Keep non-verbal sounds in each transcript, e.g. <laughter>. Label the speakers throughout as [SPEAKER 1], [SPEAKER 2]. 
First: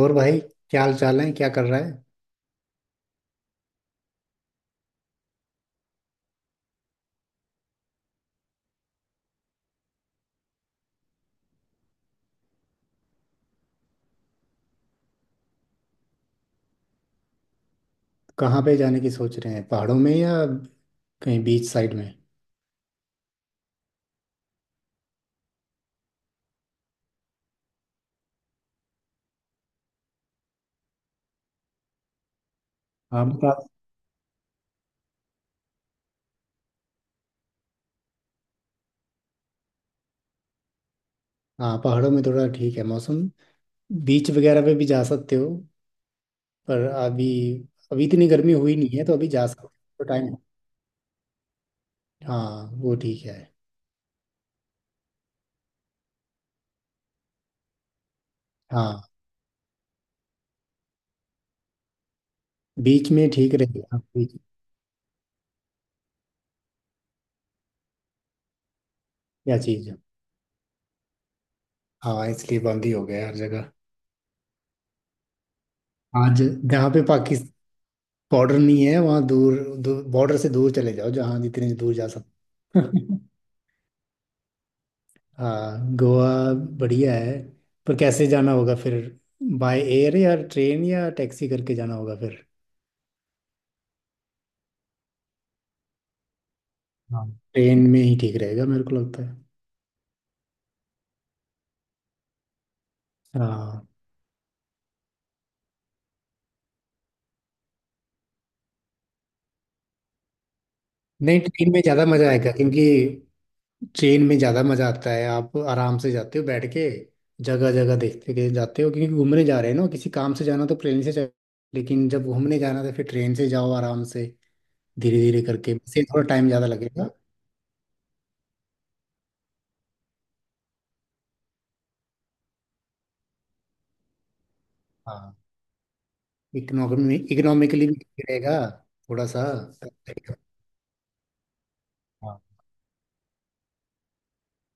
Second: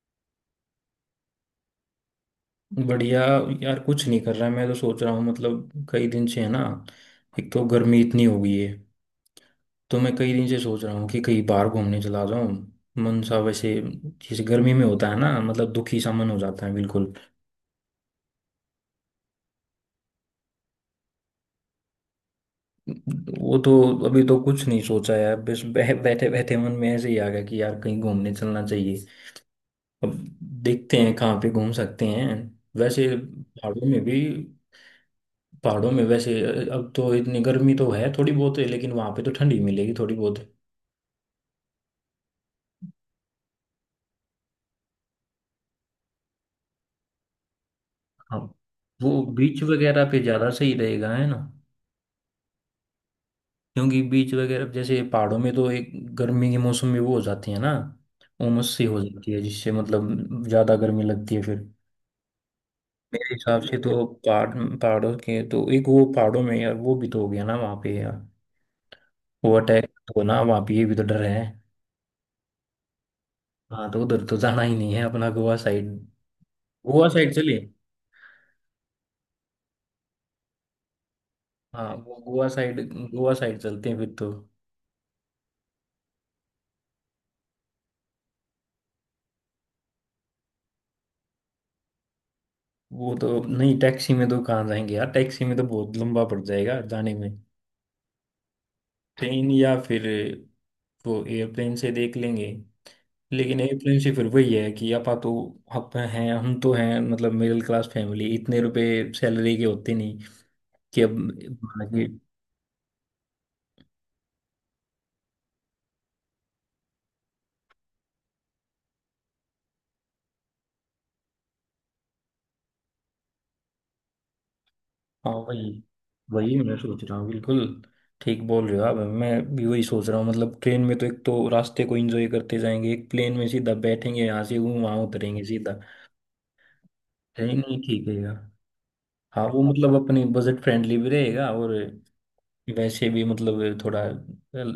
[SPEAKER 1] और भाई, क्या हाल चाल है? क्या कर रहा है?
[SPEAKER 2] बढ़िया। यार कुछ नहीं कर रहा है। मैं तो सोच रहा हूँ मतलब कई दिन से है ना। एक तो गर्मी इतनी हो गई है। तो मैं कई दिन से सोच रहा हूँ कि कहीं बाहर घूमने चला जाऊँ। मन सा वैसे जैसे गर्मी में होता है ना, मतलब दुखी सा मन हो जाता है बिल्कुल।
[SPEAKER 1] कहाँ पे जाने की सोच रहे हैं, पहाड़ों में या कहीं बीच साइड में?
[SPEAKER 2] वो तो अभी तो कुछ नहीं सोचा है बस <laughs> बैठे बैठे मन में ऐसे ही आ गया कि यार कहीं घूमने चलना चाहिए। अब देखते हैं कहाँ पे घूम सकते हैं। वैसे
[SPEAKER 1] हाँ बता।
[SPEAKER 2] पहाड़ों में भी। पहाड़ों में वैसे अब तो इतनी गर्मी तो है थोड़ी बहुत है, लेकिन वहां पे तो ठंडी मिलेगी थोड़ी बहुत।
[SPEAKER 1] हाँ, पहाड़ों में थोड़ा ठीक है मौसम। बीच वगैरह पे भी जा सकते हो, पर अभी अभी इतनी
[SPEAKER 2] हाँ,
[SPEAKER 1] गर्मी हुई नहीं है
[SPEAKER 2] वो
[SPEAKER 1] तो अभी जा
[SPEAKER 2] बीच
[SPEAKER 1] सकते हो।
[SPEAKER 2] वगैरह पे
[SPEAKER 1] टाइम है।
[SPEAKER 2] ज़्यादा सही रहेगा है ना।
[SPEAKER 1] हाँ वो ठीक है।
[SPEAKER 2] क्योंकि बीच वगैरह जैसे पहाड़ों में तो एक गर्मी के मौसम में वो हो जाती है ना, उमस सी हो
[SPEAKER 1] हाँ,
[SPEAKER 2] जाती है जिससे मतलब ज़्यादा गर्मी लगती है फिर।
[SPEAKER 1] बीच में
[SPEAKER 2] मेरे
[SPEAKER 1] ठीक
[SPEAKER 2] हिसाब से
[SPEAKER 1] रहेगा
[SPEAKER 2] तो
[SPEAKER 1] बीच।
[SPEAKER 2] पहाड़ों के तो एक वो, पहाड़ों में यार वो भी तो हो गया ना वहाँ पे यार, वो
[SPEAKER 1] क्या
[SPEAKER 2] अटैक
[SPEAKER 1] चीज़ है?
[SPEAKER 2] तो ना वहाँ पे, ये भी तो डर है।
[SPEAKER 1] हाँ, इसलिए बंद ही हो गया हर जगह।
[SPEAKER 2] हाँ तो उधर तो जाना ही नहीं है अपना, गोवा साइड।
[SPEAKER 1] आज जहाँ पे
[SPEAKER 2] गोवा साइड
[SPEAKER 1] पाकिस्तान
[SPEAKER 2] चलिए।
[SPEAKER 1] बॉर्डर नहीं है वहाँ दूर, दूर बॉर्डर से दूर चले जाओ जहाँ जितने
[SPEAKER 2] हाँ
[SPEAKER 1] दूर जा
[SPEAKER 2] वो गोवा साइड।
[SPEAKER 1] सकते <laughs>
[SPEAKER 2] गोवा साइड चलते हैं फिर तो।
[SPEAKER 1] हाँ गोवा, बढ़िया है। पर कैसे जाना होगा फिर? बाय एयर या ट्रेन या टैक्सी करके जाना होगा फिर।
[SPEAKER 2] वो तो नहीं, टैक्सी में तो कहाँ जाएंगे यार, टैक्सी में तो बहुत लंबा पड़ जाएगा जाने
[SPEAKER 1] हाँ,
[SPEAKER 2] में।
[SPEAKER 1] ट्रेन में ही ठीक रहेगा मेरे को लगता है।
[SPEAKER 2] ट्रेन या फिर वो एयरप्लेन से देख लेंगे। लेकिन
[SPEAKER 1] हाँ
[SPEAKER 2] एयरप्लेन से फिर वही है कि आपा तो आप हैं, हम तो हैं मतलब मिडिल क्लास फैमिली, इतने रुपए सैलरी के होते नहीं कि अब।
[SPEAKER 1] नहीं, ट्रेन में
[SPEAKER 2] माना
[SPEAKER 1] ज़्यादा
[SPEAKER 2] कि।
[SPEAKER 1] मज़ा आएगा, क्योंकि ट्रेन में ज़्यादा मज़ा आता है। आप आराम से जाते हो बैठ के, जगह जगह देखते के जाते हो। क्योंकि घूमने जा रहे हैं ना, किसी काम से जाना तो ट्रेन से जाओ, लेकिन जब घूमने जाना तो फिर ट्रेन से जाओ आराम से, धीरे
[SPEAKER 2] हाँ
[SPEAKER 1] धीरे
[SPEAKER 2] वही,
[SPEAKER 1] करके। इससे थोड़ा टाइम
[SPEAKER 2] वही
[SPEAKER 1] ज़्यादा
[SPEAKER 2] मैं सोच
[SPEAKER 1] लगेगा।
[SPEAKER 2] रहा हूँ बिल्कुल। ठीक बोल रहे हो आप। मैं भी वही सोच रहा हूँ, मतलब ट्रेन में तो एक तो रास्ते को एंजॉय करते जाएंगे, एक प्लेन में सीधा बैठेंगे यहाँ से, वो वहाँ
[SPEAKER 1] हाँ,
[SPEAKER 2] उतरेंगे सीधा।
[SPEAKER 1] इकोनॉमी
[SPEAKER 2] ट्रेन ही
[SPEAKER 1] इकोनॉमिकली भी
[SPEAKER 2] ठीक है
[SPEAKER 1] ठीक
[SPEAKER 2] यार।
[SPEAKER 1] रहेगा थोड़ा सा।
[SPEAKER 2] हाँ वो मतलब अपनी बजट फ्रेंडली भी रहेगा, और
[SPEAKER 1] हाँ।
[SPEAKER 2] वैसे भी मतलब थोड़ा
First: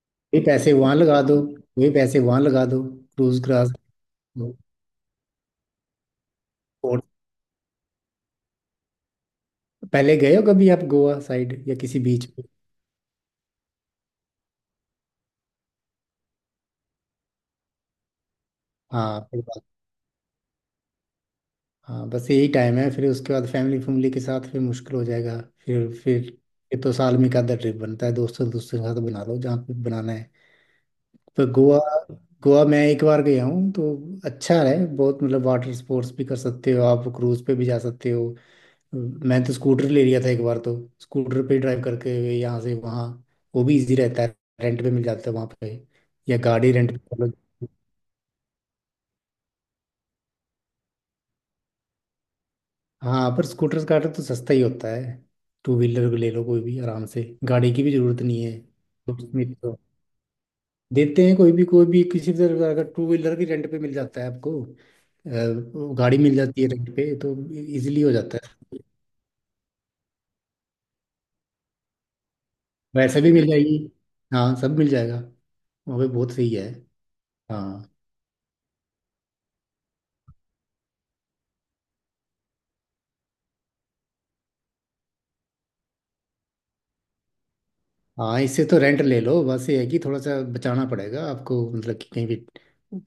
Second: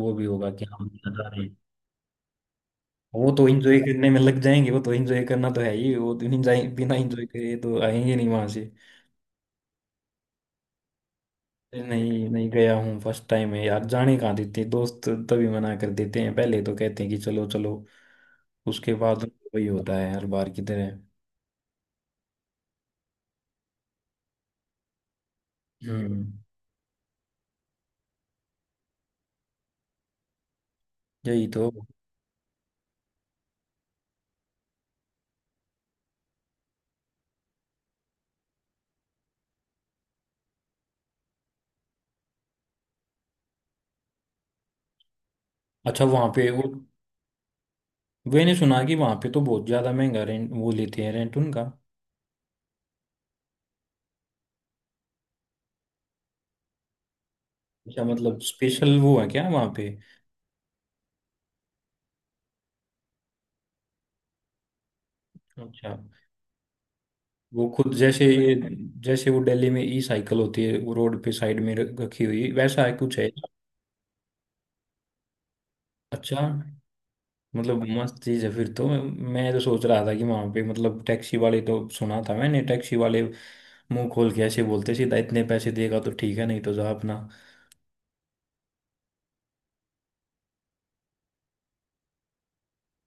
[SPEAKER 2] वो भी
[SPEAKER 1] ये
[SPEAKER 2] होगा कि
[SPEAKER 1] पैसे
[SPEAKER 2] हम
[SPEAKER 1] वहां लगा
[SPEAKER 2] जा
[SPEAKER 1] दो,
[SPEAKER 2] रहे हैं।
[SPEAKER 1] ये पैसे वहां लगा दो।
[SPEAKER 2] वो
[SPEAKER 1] क्रूज
[SPEAKER 2] तो
[SPEAKER 1] क्रास
[SPEAKER 2] एंजॉय करने में लग जाएंगे, वो तो एंजॉय करना तो है ही, वो तो बिना
[SPEAKER 1] और
[SPEAKER 2] एंजॉय करे तो आएंगे नहीं वहां से।
[SPEAKER 1] पहले गए हो कभी आप गोवा साइड या किसी बीच
[SPEAKER 2] नहीं,
[SPEAKER 1] पे?
[SPEAKER 2] नहीं गया हूँ, फर्स्ट टाइम है यार, जाने कहाँ देते हैं दोस्त, तभी मना कर देते हैं, पहले तो कहते हैं कि चलो चलो, उसके
[SPEAKER 1] हाँ
[SPEAKER 2] बाद तो
[SPEAKER 1] फिर बात-
[SPEAKER 2] वही होता है हर बार की तरह।
[SPEAKER 1] हाँ, बस यही टाइम है, फिर उसके बाद फैमिली, के साथ फिर मुश्किल हो जाएगा। फिर
[SPEAKER 2] हम्म।
[SPEAKER 1] ये तो साल में एक आधा ट्रिप बनता है दोस्तों, के साथ बना लो जहाँ पे बनाना है।
[SPEAKER 2] यही
[SPEAKER 1] पर
[SPEAKER 2] तो।
[SPEAKER 1] गोवा, मैं एक बार गया हूँ तो। अच्छा है बहुत, मतलब वाटर स्पोर्ट्स भी कर सकते हो, आप क्रूज पे भी जा सकते हो। मैं तो स्कूटर ले लिया था एक बार तो। स्कूटर पे ड्राइव करके हुए यहाँ से वहाँ, वो भी इजी रहता है। रेंट पे मिल जाता है वहाँ पे,
[SPEAKER 2] अच्छा वहां
[SPEAKER 1] या
[SPEAKER 2] पे वो,
[SPEAKER 1] गाड़ी रेंट पे कर लो।
[SPEAKER 2] मैंने सुना कि वहां पे तो बहुत ज्यादा महंगा रेंट वो लेते हैं, रेंट उनका।
[SPEAKER 1] हाँ, पर स्कूटर का तो सस्ता ही होता है। टू व्हीलर ले लो कोई भी आराम से, गाड़ी की भी
[SPEAKER 2] अच्छा,
[SPEAKER 1] जरूरत
[SPEAKER 2] मतलब
[SPEAKER 1] नहीं है।
[SPEAKER 2] स्पेशल वो है
[SPEAKER 1] दोस्त
[SPEAKER 2] क्या
[SPEAKER 1] मित्र
[SPEAKER 2] वहाँ
[SPEAKER 1] तो
[SPEAKER 2] पे।
[SPEAKER 1] देते हैं कोई भी, किसी भी तरह का टू व्हीलर भी रेंट पे मिल जाता है आपको।
[SPEAKER 2] अच्छा
[SPEAKER 1] गाड़ी मिल जाती है रेंट पे तो,
[SPEAKER 2] वो खुद
[SPEAKER 1] इजीली हो
[SPEAKER 2] जैसे
[SPEAKER 1] जाता
[SPEAKER 2] ये,
[SPEAKER 1] है।
[SPEAKER 2] जैसे वो दिल्ली में ई साइकिल होती है वो रोड पे साइड में रखी हुई, वैसा है कुछ
[SPEAKER 1] वैसे
[SPEAKER 2] है।
[SPEAKER 1] भी मिल जाएगी, हाँ सब मिल जाएगा। वहाँ पे बहुत
[SPEAKER 2] अच्छा,
[SPEAKER 1] सही है। हाँ।
[SPEAKER 2] मतलब मस्त चीज़ है फिर तो। मैं, मैं सोच रहा था कि वहाँ पे मतलब टैक्सी वाले तो, सुना था मैंने टैक्सी वाले मुंह खोल के ऐसे बोलते सीधा, इतने पैसे देगा तो ठीक है नहीं तो जा अपना।
[SPEAKER 1] हाँ, इससे तो रेंट ले लो, बस ये है कि थोड़ा सा बचाना पड़ेगा आपको, मतलब कि कहीं भी।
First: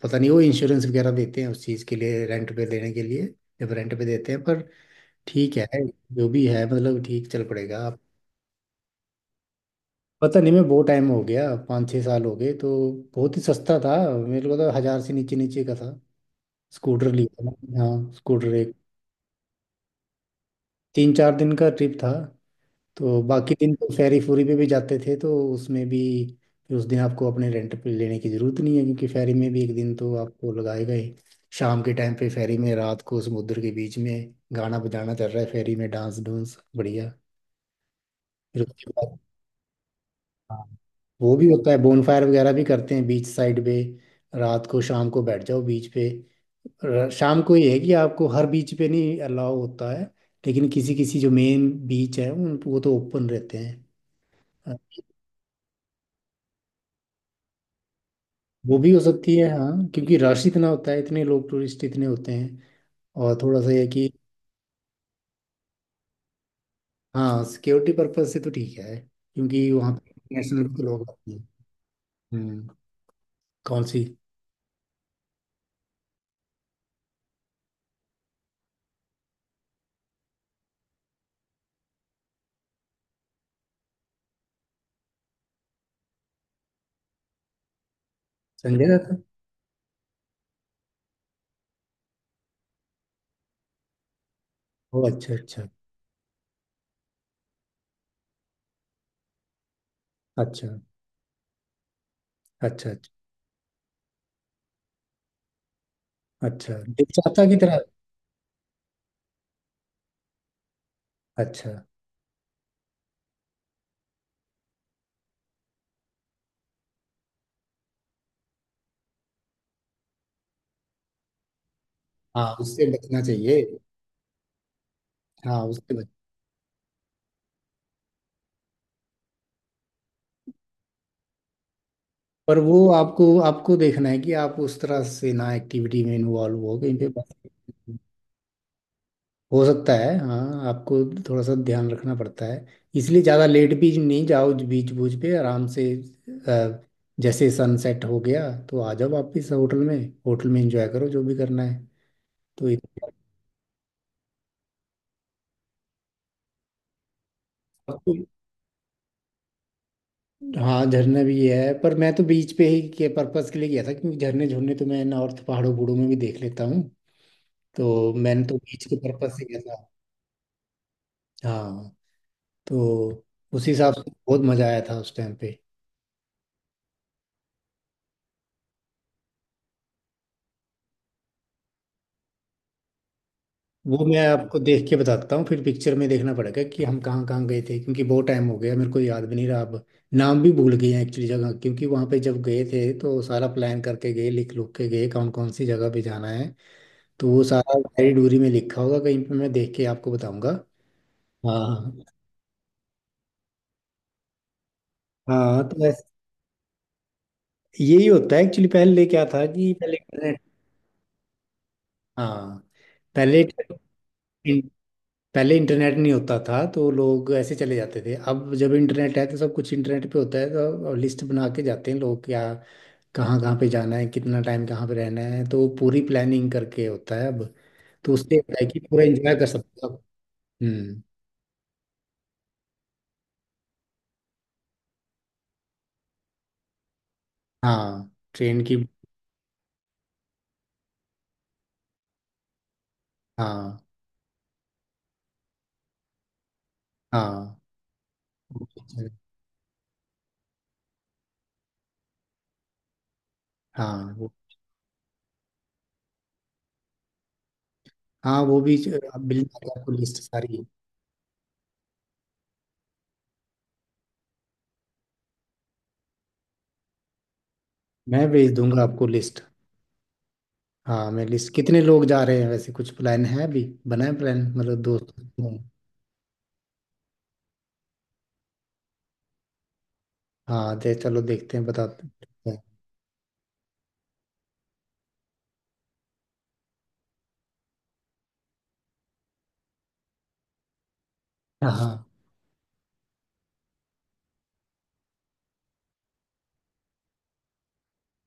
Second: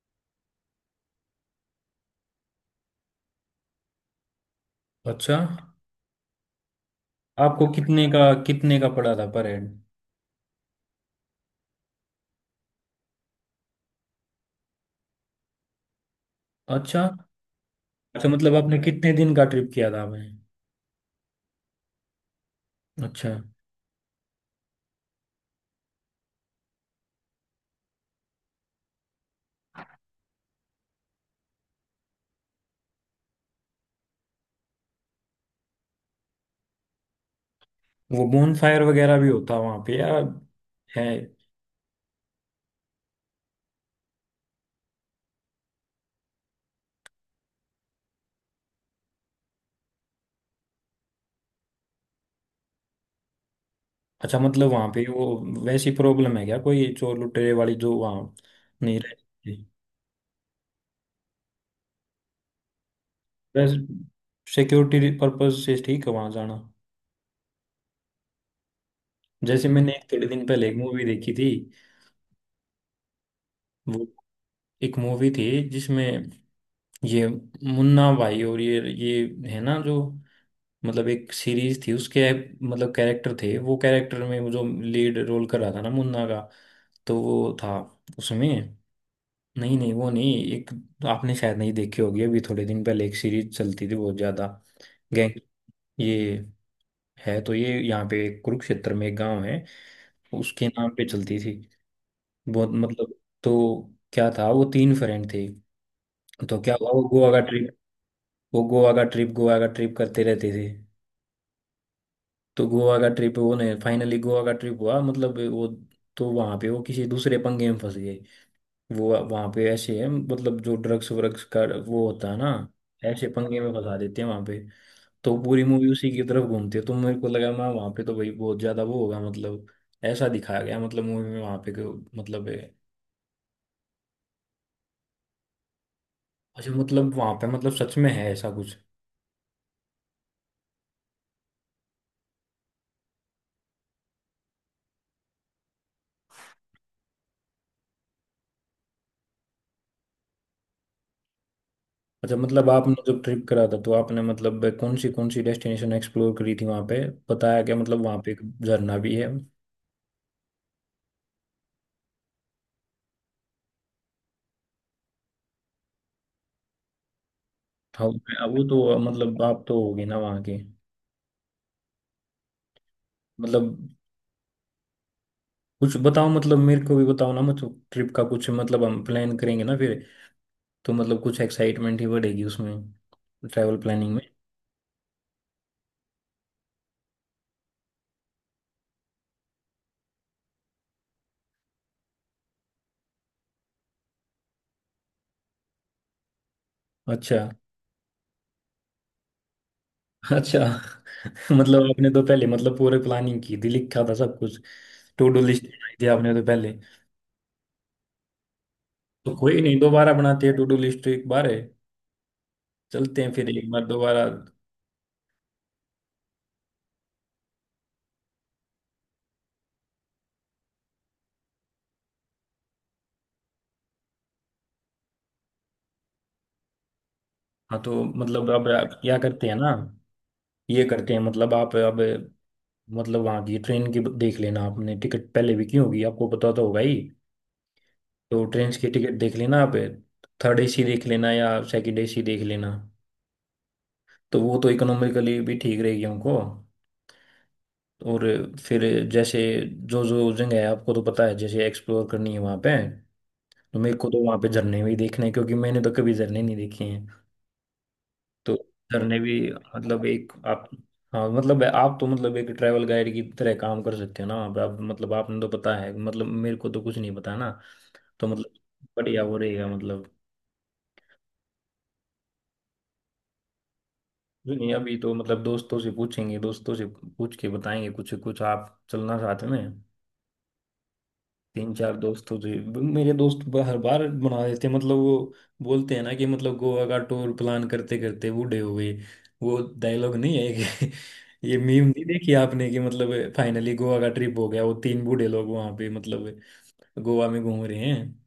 [SPEAKER 1] पता नहीं वो इंश्योरेंस वगैरह देते हैं उस चीज़ के लिए, रेंट पे देने के लिए जब रेंट पे देते हैं, पर
[SPEAKER 2] अच्छा,
[SPEAKER 1] ठीक है। जो भी है मतलब ठीक चल
[SPEAKER 2] आपको
[SPEAKER 1] पड़ेगा आप।
[SPEAKER 2] कितने का पड़ा था पर हेड।
[SPEAKER 1] पता नहीं, मैं बहुत टाइम हो गया, 5 छः साल हो गए तो। बहुत ही सस्ता था मेरे को तो, हज़ार से नीचे नीचे का था।
[SPEAKER 2] अच्छा
[SPEAKER 1] स्कूटर लिया था मैंने, हाँ
[SPEAKER 2] अच्छा,
[SPEAKER 1] स्कूटर
[SPEAKER 2] मतलब
[SPEAKER 1] एक।
[SPEAKER 2] आपने कितने दिन का ट्रिप किया था आपने।
[SPEAKER 1] 3 4 दिन का ट्रिप था, तो
[SPEAKER 2] अच्छा,
[SPEAKER 1] बाकी दिन तो फेरी फूरी पे भी जाते थे, तो उसमें भी फिर उस दिन आपको अपने रेंट पे लेने की ज़रूरत नहीं है, क्योंकि फेरी में भी एक दिन तो आपको लगाएगा ही। शाम के टाइम पे फेरी में, रात को समुद्र के बीच में गाना बजाना चल रहा है फेरी में, डांस डूंस बढ़िया।
[SPEAKER 2] वो बोन
[SPEAKER 1] फिर
[SPEAKER 2] फायर
[SPEAKER 1] उसके
[SPEAKER 2] वगैरह
[SPEAKER 1] बाद
[SPEAKER 2] भी होता वहां पे या
[SPEAKER 1] हाँ,
[SPEAKER 2] है।
[SPEAKER 1] वो भी होता है, बोनफायर वगैरह भी करते हैं बीच साइड पे। रात को शाम को बैठ जाओ बीच पे। शाम को ये है कि आपको हर बीच पे नहीं अलाउ होता है, लेकिन किसी किसी जो मेन बीच है उन, वो तो ओपन रहते
[SPEAKER 2] अच्छा मतलब
[SPEAKER 1] हैं।
[SPEAKER 2] वहां पे वो वैसी प्रॉब्लम है क्या, कोई चोर लुटेरे वाली जो वहां
[SPEAKER 1] वो भी
[SPEAKER 2] नहीं
[SPEAKER 1] हो सकती है
[SPEAKER 2] रहती।
[SPEAKER 1] हाँ, क्योंकि रश इतना होता है, इतने लोग टूरिस्ट इतने होते हैं, और थोड़ा
[SPEAKER 2] बस
[SPEAKER 1] सा ये कि।
[SPEAKER 2] सिक्योरिटी पर्पज से ठीक है वहां जाना।
[SPEAKER 1] हाँ, सिक्योरिटी पर्पज से तो ठीक है,
[SPEAKER 2] जैसे
[SPEAKER 1] क्योंकि
[SPEAKER 2] मैंने
[SPEAKER 1] वहाँ पे
[SPEAKER 2] एक थोड़े दिन पहले
[SPEAKER 1] इंटरनेशनल
[SPEAKER 2] एक
[SPEAKER 1] भी तो
[SPEAKER 2] मूवी
[SPEAKER 1] लोग आते
[SPEAKER 2] देखी
[SPEAKER 1] हैं।
[SPEAKER 2] थी।
[SPEAKER 1] हम्म। कौन सी?
[SPEAKER 2] वो एक मूवी थी जिसमें ये मुन्ना भाई और ये है ना जो, मतलब एक सीरीज थी उसके मतलब कैरेक्टर थे, वो कैरेक्टर में वो जो लीड रोल कर रहा था ना मुन्ना का, तो वो था उसमें।
[SPEAKER 1] संजय दत्त?
[SPEAKER 2] नहीं नहीं वो नहीं, एक आपने शायद नहीं देखी होगी, अभी थोड़े दिन पहले एक सीरीज चलती थी बहुत ज्यादा।
[SPEAKER 1] ओ अच्छा
[SPEAKER 2] गैंग,
[SPEAKER 1] अच्छा।
[SPEAKER 2] ये है तो ये यहाँ पे कुरुक्षेत्र में एक गांव है,
[SPEAKER 1] अच्छा
[SPEAKER 2] उसके नाम पे चलती थी, बहुत
[SPEAKER 1] अच्छा। अच्छा
[SPEAKER 2] मतलब। तो क्या था, वो तीन फ्रेंड थे। तो
[SPEAKER 1] अच्छा।
[SPEAKER 2] क्या हुआ वो गोवा का
[SPEAKER 1] देवचाता की
[SPEAKER 2] ट्रिप,
[SPEAKER 1] तरह।
[SPEAKER 2] वो गोवा का ट्रिप करते रहते थे।
[SPEAKER 1] अच्छा।
[SPEAKER 2] तो गोवा का ट्रिप वो नहीं, फाइनली गोवा का ट्रिप हुआ मतलब वो, तो वहां पे वो किसी दूसरे पंगे में फंस गए। वो वहाँ पे ऐसे है मतलब जो ड्रग्स व्रग्स का वो होता है ना,
[SPEAKER 1] हाँ, उससे बचना
[SPEAKER 2] ऐसे पंगे
[SPEAKER 1] चाहिए।
[SPEAKER 2] में फंसा देते हैं वहाँ पे। तो
[SPEAKER 1] हाँ
[SPEAKER 2] पूरी मूवी
[SPEAKER 1] उससे बच,
[SPEAKER 2] उसी की तरफ घूमती है, तो मेरे को लगा मैं वहाँ पे तो भाई बहुत ज्यादा वो होगा मतलब, ऐसा दिखाया गया मतलब मूवी में वहाँ पे मतलब है।
[SPEAKER 1] पर वो आपको, देखना है कि आप उस तरह से ना एक्टिविटी में इन्वॉल्व
[SPEAKER 2] अच्छा
[SPEAKER 1] हो कहीं पे,
[SPEAKER 2] मतलब वहाँ
[SPEAKER 1] बस।
[SPEAKER 2] पे मतलब सच में है ऐसा कुछ।
[SPEAKER 1] हो सकता है, हाँ। आपको थोड़ा सा ध्यान रखना पड़ता है, इसलिए ज़्यादा लेट भी नहीं जाओ बीच बूच पे। आराम से अ, जैसे सनसेट हो गया तो आ जाओ वापस होटल में। होटल में एंजॉय करो जो भी करना है।
[SPEAKER 2] अच्छा मतलब
[SPEAKER 1] तो
[SPEAKER 2] आपने
[SPEAKER 1] इधर
[SPEAKER 2] जब ट्रिप करा था तो आपने मतलब कौन सी डेस्टिनेशन एक्सप्लोर करी थी वहाँ पे, बताया क्या, मतलब वहाँ पे एक झरना भी है।
[SPEAKER 1] हाँ, झरना भी है, पर मैं तो बीच पे ही के पर्पस के लिए गया था, क्योंकि झरने झुरने तो मैं नॉर्थ पहाड़ों बूढ़ों में भी देख लेता हूँ।
[SPEAKER 2] हाँ,
[SPEAKER 1] तो मैंने तो
[SPEAKER 2] वो
[SPEAKER 1] बीच के
[SPEAKER 2] तो
[SPEAKER 1] पर्पस
[SPEAKER 2] मतलब
[SPEAKER 1] से गया
[SPEAKER 2] आप तो
[SPEAKER 1] था।
[SPEAKER 2] होगी ना वहाँ के
[SPEAKER 1] हाँ तो उस
[SPEAKER 2] मतलब,
[SPEAKER 1] हिसाब से बहुत मज़ा आया था उस टाइम पे।
[SPEAKER 2] कुछ बताओ मतलब मेरे को भी बताओ ना मतलब ट्रिप का कुछ, मतलब हम प्लान करेंगे ना फिर, तो मतलब कुछ एक्साइटमेंट ही बढ़ेगी उसमें, ट्रैवल
[SPEAKER 1] वो
[SPEAKER 2] प्लानिंग में।
[SPEAKER 1] मैं आपको देख के बताता हूँ, फिर पिक्चर में देखना पड़ेगा कि हम कहाँ कहाँ गए थे, क्योंकि बहुत टाइम हो गया, मेरे को याद भी नहीं रहा अब। नाम भी भूल गए हैं एक्चुअली जगह, क्योंकि वहाँ पे जब गए थे तो सारा प्लान करके गए, लिख लुख के गए कौन कौन सी जगह पे जाना है। तो
[SPEAKER 2] अच्छा
[SPEAKER 1] वो सारा डायरी डूरी में लिखा होगा कहीं पे, मैं देख के आपको बताऊंगा।
[SPEAKER 2] अच्छा। <laughs> मतलब
[SPEAKER 1] हाँ।
[SPEAKER 2] आपने तो पहले मतलब पूरे प्लानिंग की थी, लिखा था सब कुछ, टू डू
[SPEAKER 1] हाँ
[SPEAKER 2] लिस्ट
[SPEAKER 1] तो
[SPEAKER 2] बनाई थी आपने तो पहले।
[SPEAKER 1] यही होता है एक्चुअली। पहले क्या
[SPEAKER 2] तो
[SPEAKER 1] था
[SPEAKER 2] कोई
[SPEAKER 1] कि
[SPEAKER 2] नहीं,
[SPEAKER 1] पहले
[SPEAKER 2] दोबारा
[SPEAKER 1] इंटरनेट,
[SPEAKER 2] बनाते हैं टू डू लिस्ट एक बार, है
[SPEAKER 1] हाँ
[SPEAKER 2] चलते हैं
[SPEAKER 1] पहले
[SPEAKER 2] फिर एक बार दोबारा।
[SPEAKER 1] इन- पहले इंटरनेट नहीं होता था तो लोग ऐसे चले जाते थे। अब जब इंटरनेट है तो सब कुछ इंटरनेट पे होता है, तो लिस्ट बना के जाते हैं लोग क्या, कहाँ कहाँ पे जाना है, कितना टाइम कहाँ पे रहना है, तो पूरी प्लानिंग करके होता है अब।
[SPEAKER 2] हाँ तो
[SPEAKER 1] तो उससे
[SPEAKER 2] मतलब
[SPEAKER 1] होता
[SPEAKER 2] अब
[SPEAKER 1] है कि
[SPEAKER 2] आप
[SPEAKER 1] पूरा
[SPEAKER 2] क्या
[SPEAKER 1] एंजॉय कर
[SPEAKER 2] करते हैं ना,
[SPEAKER 1] सकते हो।
[SPEAKER 2] ये
[SPEAKER 1] हम्म।
[SPEAKER 2] करते हैं मतलब आप अब, मतलब वहाँ की ट्रेन की देख लेना, आपने टिकट पहले भी की होगी आपको पता तो होगा ही।
[SPEAKER 1] हाँ
[SPEAKER 2] तो
[SPEAKER 1] ट्रेन
[SPEAKER 2] ट्रेन
[SPEAKER 1] की।
[SPEAKER 2] की टिकट देख लेना आप, थर्ड एसी देख लेना या सेकंड एसी देख लेना।
[SPEAKER 1] हाँ।
[SPEAKER 2] तो वो तो इकोनॉमिकली भी ठीक रहेगी हमको।
[SPEAKER 1] हाँ।
[SPEAKER 2] और फिर जैसे जो जो जगह है आपको तो पता है जैसे एक्सप्लोर करनी है वहाँ पे, तो मेरे को
[SPEAKER 1] हाँ
[SPEAKER 2] तो
[SPEAKER 1] वो,
[SPEAKER 2] वहाँ पे झरने भी देखने हैं क्योंकि मैंने तो कभी झरने नहीं देखे हैं।
[SPEAKER 1] हाँ
[SPEAKER 2] तो
[SPEAKER 1] वो भी
[SPEAKER 2] झरने भी,
[SPEAKER 1] मिल जाएगा आपको,
[SPEAKER 2] मतलब
[SPEAKER 1] लिस्ट
[SPEAKER 2] एक
[SPEAKER 1] सारी
[SPEAKER 2] आप, हाँ मतलब आप तो मतलब एक ट्रैवल गाइड की तरह काम कर सकते हो ना, मतलब आपने तो पता है, मतलब मेरे को तो कुछ नहीं पता ना।
[SPEAKER 1] मैं
[SPEAKER 2] तो
[SPEAKER 1] भेज
[SPEAKER 2] मतलब
[SPEAKER 1] दूंगा आपको,
[SPEAKER 2] बढ़िया वो
[SPEAKER 1] लिस्ट।
[SPEAKER 2] रहेगा मतलब।
[SPEAKER 1] हाँ मैं लिस्ट। कितने लोग जा रहे हैं वैसे? कुछ प्लान है, अभी बना है प्लान
[SPEAKER 2] नहीं
[SPEAKER 1] मतलब
[SPEAKER 2] अभी तो
[SPEAKER 1] दोस्त?
[SPEAKER 2] मतलब दोस्तों से पूछेंगे, दोस्तों से पूछ के बताएंगे कुछ कुछ, आप चलना साथ में।
[SPEAKER 1] हाँ दे चलो, देखते हैं
[SPEAKER 2] तीन चार
[SPEAKER 1] बताते
[SPEAKER 2] दोस्तों से
[SPEAKER 1] हैं।
[SPEAKER 2] मेरे दोस्त हर बार बना देते हैं, मतलब वो बोलते हैं ना कि मतलब गोवा का टूर प्लान करते करते बूढ़े हो गए। वो डायलॉग नहीं है कि, <laughs> ये मीम नहीं
[SPEAKER 1] हाँ।
[SPEAKER 2] देखी आपने कि मतलब फाइनली गोवा का ट्रिप हो गया, वो तीन बूढ़े लोग वहां पे मतलब गोवा में घूम रहे हैं,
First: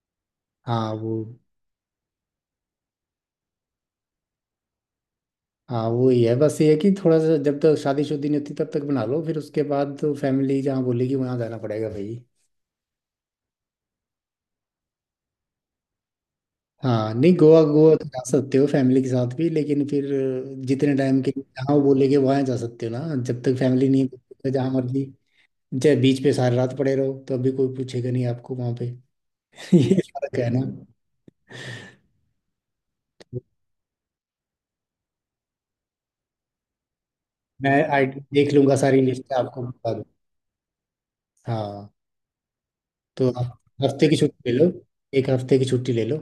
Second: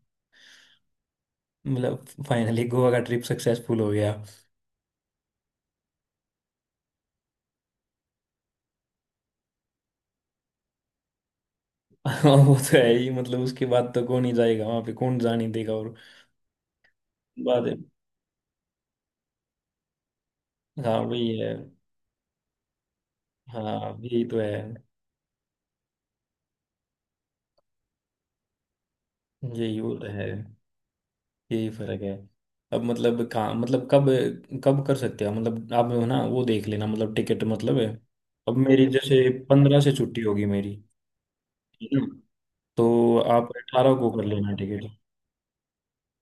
[SPEAKER 1] हाँ वो,
[SPEAKER 2] मतलब फाइनली गोवा का ट्रिप सक्सेसफुल हो गया।
[SPEAKER 1] हाँ वो ही है, बस ये है कि थोड़ा सा जब तक शादीशुदी नहीं होती तब तक बना लो, फिर उसके बाद तो फैमिली जहाँ बोलेगी वहाँ जाना पड़ेगा
[SPEAKER 2] <laughs>
[SPEAKER 1] भाई।
[SPEAKER 2] वो तो है ही मतलब, उसके बाद तो कौन ही जाएगा वहां पे, कौन जाने देगा और
[SPEAKER 1] हाँ नहीं, गोवा,
[SPEAKER 2] बाद।
[SPEAKER 1] तो जा सकते हो फैमिली के साथ भी, लेकिन फिर जितने
[SPEAKER 2] हाँ
[SPEAKER 1] टाइम के
[SPEAKER 2] वही
[SPEAKER 1] लिए
[SPEAKER 2] है।
[SPEAKER 1] जहाँ वो बोलेगे वहाँ जा सकते हो ना, जब तक फैमिली
[SPEAKER 2] हाँ
[SPEAKER 1] नहीं
[SPEAKER 2] यही
[SPEAKER 1] बोलती,
[SPEAKER 2] तो
[SPEAKER 1] तो
[SPEAKER 2] है।
[SPEAKER 1] जहाँ मर्जी चाहे बीच पे सारी रात पड़े रहो, तो अभी कोई पूछेगा नहीं आपको वहाँ पे। <laughs>
[SPEAKER 2] यही वो
[SPEAKER 1] ये
[SPEAKER 2] तो है।
[SPEAKER 1] फर्क है ना।
[SPEAKER 2] यही फर्क है। अब मतलब कहाँ मतलब कब, कब कर सकते हैं मतलब आप ना वो देख लेना, मतलब टिकट
[SPEAKER 1] मैं
[SPEAKER 2] मतलब है।
[SPEAKER 1] आई देख
[SPEAKER 2] अब
[SPEAKER 1] लूंगा,
[SPEAKER 2] मेरी
[SPEAKER 1] सारी
[SPEAKER 2] जैसे
[SPEAKER 1] लिस्ट आपको
[SPEAKER 2] 15 से
[SPEAKER 1] बता दूँ।
[SPEAKER 2] छुट्टी होगी मेरी। ठीक
[SPEAKER 1] हाँ
[SPEAKER 2] है? तो
[SPEAKER 1] तो
[SPEAKER 2] आप
[SPEAKER 1] आप
[SPEAKER 2] 18
[SPEAKER 1] हफ्ते
[SPEAKER 2] को
[SPEAKER 1] की
[SPEAKER 2] कर
[SPEAKER 1] छुट्टी
[SPEAKER 2] लेना
[SPEAKER 1] ले लो,
[SPEAKER 2] टिकट।
[SPEAKER 1] 1 हफ्ते की छुट्टी ले लो।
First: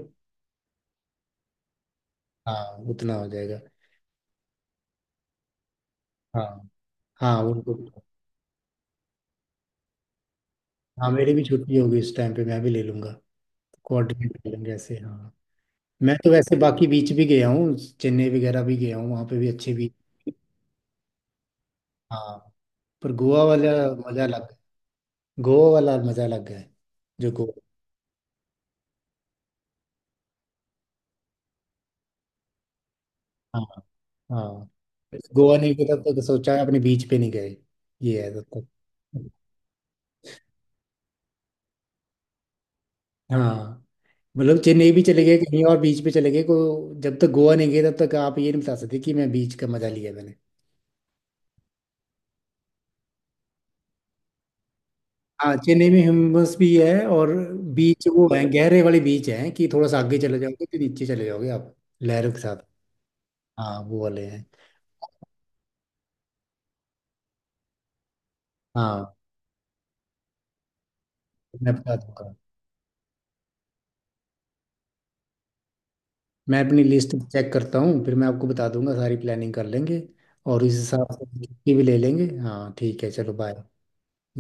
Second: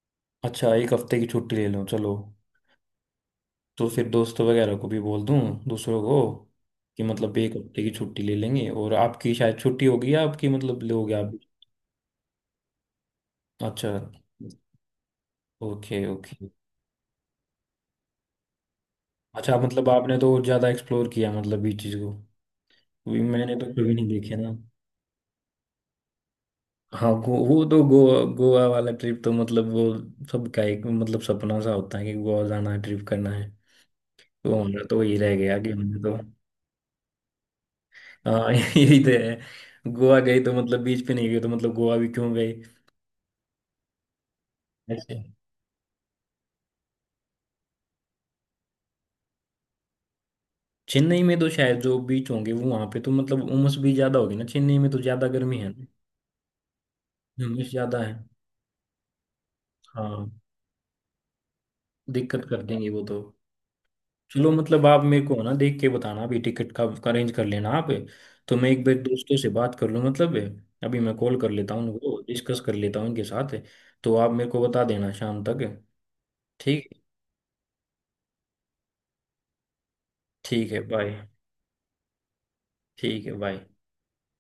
[SPEAKER 2] अच्छा, एक हफ्ते की छुट्टी ले लो, चलो।
[SPEAKER 1] हाँ उतना हो जाएगा।
[SPEAKER 2] तो फिर दोस्तों वगैरह को भी बोल दूं दूसरों को
[SPEAKER 1] हाँ।
[SPEAKER 2] कि मतलब
[SPEAKER 1] हाँ
[SPEAKER 2] एक
[SPEAKER 1] उनको,
[SPEAKER 2] हफ्ते की छुट्टी ले लेंगे, और आपकी शायद छुट्टी होगी या आपकी मतलब,
[SPEAKER 1] हाँ
[SPEAKER 2] लोगे आप।
[SPEAKER 1] मेरी भी छुट्टी होगी इस टाइम पे, मैं भी ले लूंगा।
[SPEAKER 2] अच्छा,
[SPEAKER 1] कोऑर्डिनेट कर लेंगे ऐसे, हाँ।
[SPEAKER 2] ओके
[SPEAKER 1] मैं तो
[SPEAKER 2] ओके।
[SPEAKER 1] वैसे बाकी बीच भी गया हूँ, चेन्नई वगैरह भी गया हूँ, वहाँ पे भी
[SPEAKER 2] अच्छा
[SPEAKER 1] अच्छे
[SPEAKER 2] मतलब
[SPEAKER 1] बीच।
[SPEAKER 2] आपने तो ज्यादा एक्सप्लोर किया मतलब ये चीज को,
[SPEAKER 1] हाँ, पर
[SPEAKER 2] भी
[SPEAKER 1] गोवा
[SPEAKER 2] मैंने
[SPEAKER 1] वाला
[SPEAKER 2] तो कभी नहीं
[SPEAKER 1] मजा
[SPEAKER 2] देखे
[SPEAKER 1] अलग
[SPEAKER 2] ना।
[SPEAKER 1] है। गोवा वाला मजा अलग है।
[SPEAKER 2] हाँ
[SPEAKER 1] जो गोवा,
[SPEAKER 2] वो तो गोवा, गोवा वाला ट्रिप तो मतलब वो सबका एक मतलब सपना सा होता है कि गोवा जाना है, ट्रिप करना है।
[SPEAKER 1] हाँ।
[SPEAKER 2] तो
[SPEAKER 1] हाँ,
[SPEAKER 2] हमारा तो वही रह
[SPEAKER 1] गोवा
[SPEAKER 2] गया कि
[SPEAKER 1] नहीं गया
[SPEAKER 2] हमने
[SPEAKER 1] तब
[SPEAKER 2] तो,
[SPEAKER 1] तक सोचा अपने बीच पे नहीं गए। ये है तब
[SPEAKER 2] हाँ। <laughs>
[SPEAKER 1] तक।
[SPEAKER 2] यही तो है, गोवा गए तो मतलब बीच पे नहीं गए तो मतलब गोवा भी क्यों गए।
[SPEAKER 1] हाँ, मतलब चेन्नई भी
[SPEAKER 2] ऐसे
[SPEAKER 1] चले गए, कहीं और बीच पे चले गए को, जब तक गोवा नहीं गए तब तक आप ये नहीं बता सकते कि मैं बीच का मजा लिया मैंने।
[SPEAKER 2] चेन्नई में तो शायद जो बीच होंगे वो वहाँ पे तो मतलब उमस भी ज्यादा होगी ना, चेन्नई में तो ज्यादा
[SPEAKER 1] हाँ,
[SPEAKER 2] गर्मी है ना,
[SPEAKER 1] चेन्नई में ह्यूमस भी है, और
[SPEAKER 2] उमस ज्यादा
[SPEAKER 1] बीच
[SPEAKER 2] है।
[SPEAKER 1] वो है गहरे वाले बीच हैं कि थोड़ा सा आगे
[SPEAKER 2] हाँ
[SPEAKER 1] चले जाओगे तो नीचे चले जाओगे आप, लहरों के
[SPEAKER 2] दिक्कत कर
[SPEAKER 1] साथ।
[SPEAKER 2] देंगे वो तो।
[SPEAKER 1] हाँ वो वाले हैं।
[SPEAKER 2] चलो मतलब आप मेरे को ना देख के बताना अभी टिकट का, अरेंज कर लेना आप। तो मैं एक बार
[SPEAKER 1] हाँ,
[SPEAKER 2] दोस्तों से बात कर लूँ मतलब, अभी मैं कॉल कर
[SPEAKER 1] मैं
[SPEAKER 2] लेता हूँ
[SPEAKER 1] बता
[SPEAKER 2] उनको,
[SPEAKER 1] दूंगा,
[SPEAKER 2] डिस्कस कर लेता हूँ उनके साथ। तो आप मेरे को बता देना शाम तक।
[SPEAKER 1] मैं अपनी
[SPEAKER 2] ठीक।
[SPEAKER 1] लिस्ट चेक करता हूँ, फिर मैं आपको बता दूंगा, सारी प्लानिंग कर लेंगे, और
[SPEAKER 2] ठीक
[SPEAKER 1] इस
[SPEAKER 2] है,
[SPEAKER 1] हिसाब
[SPEAKER 2] बाय।
[SPEAKER 1] से छुट्टी भी ले लेंगे। हाँ ठीक है
[SPEAKER 2] ठीक है,
[SPEAKER 1] चलो
[SPEAKER 2] बाय।
[SPEAKER 1] बाय।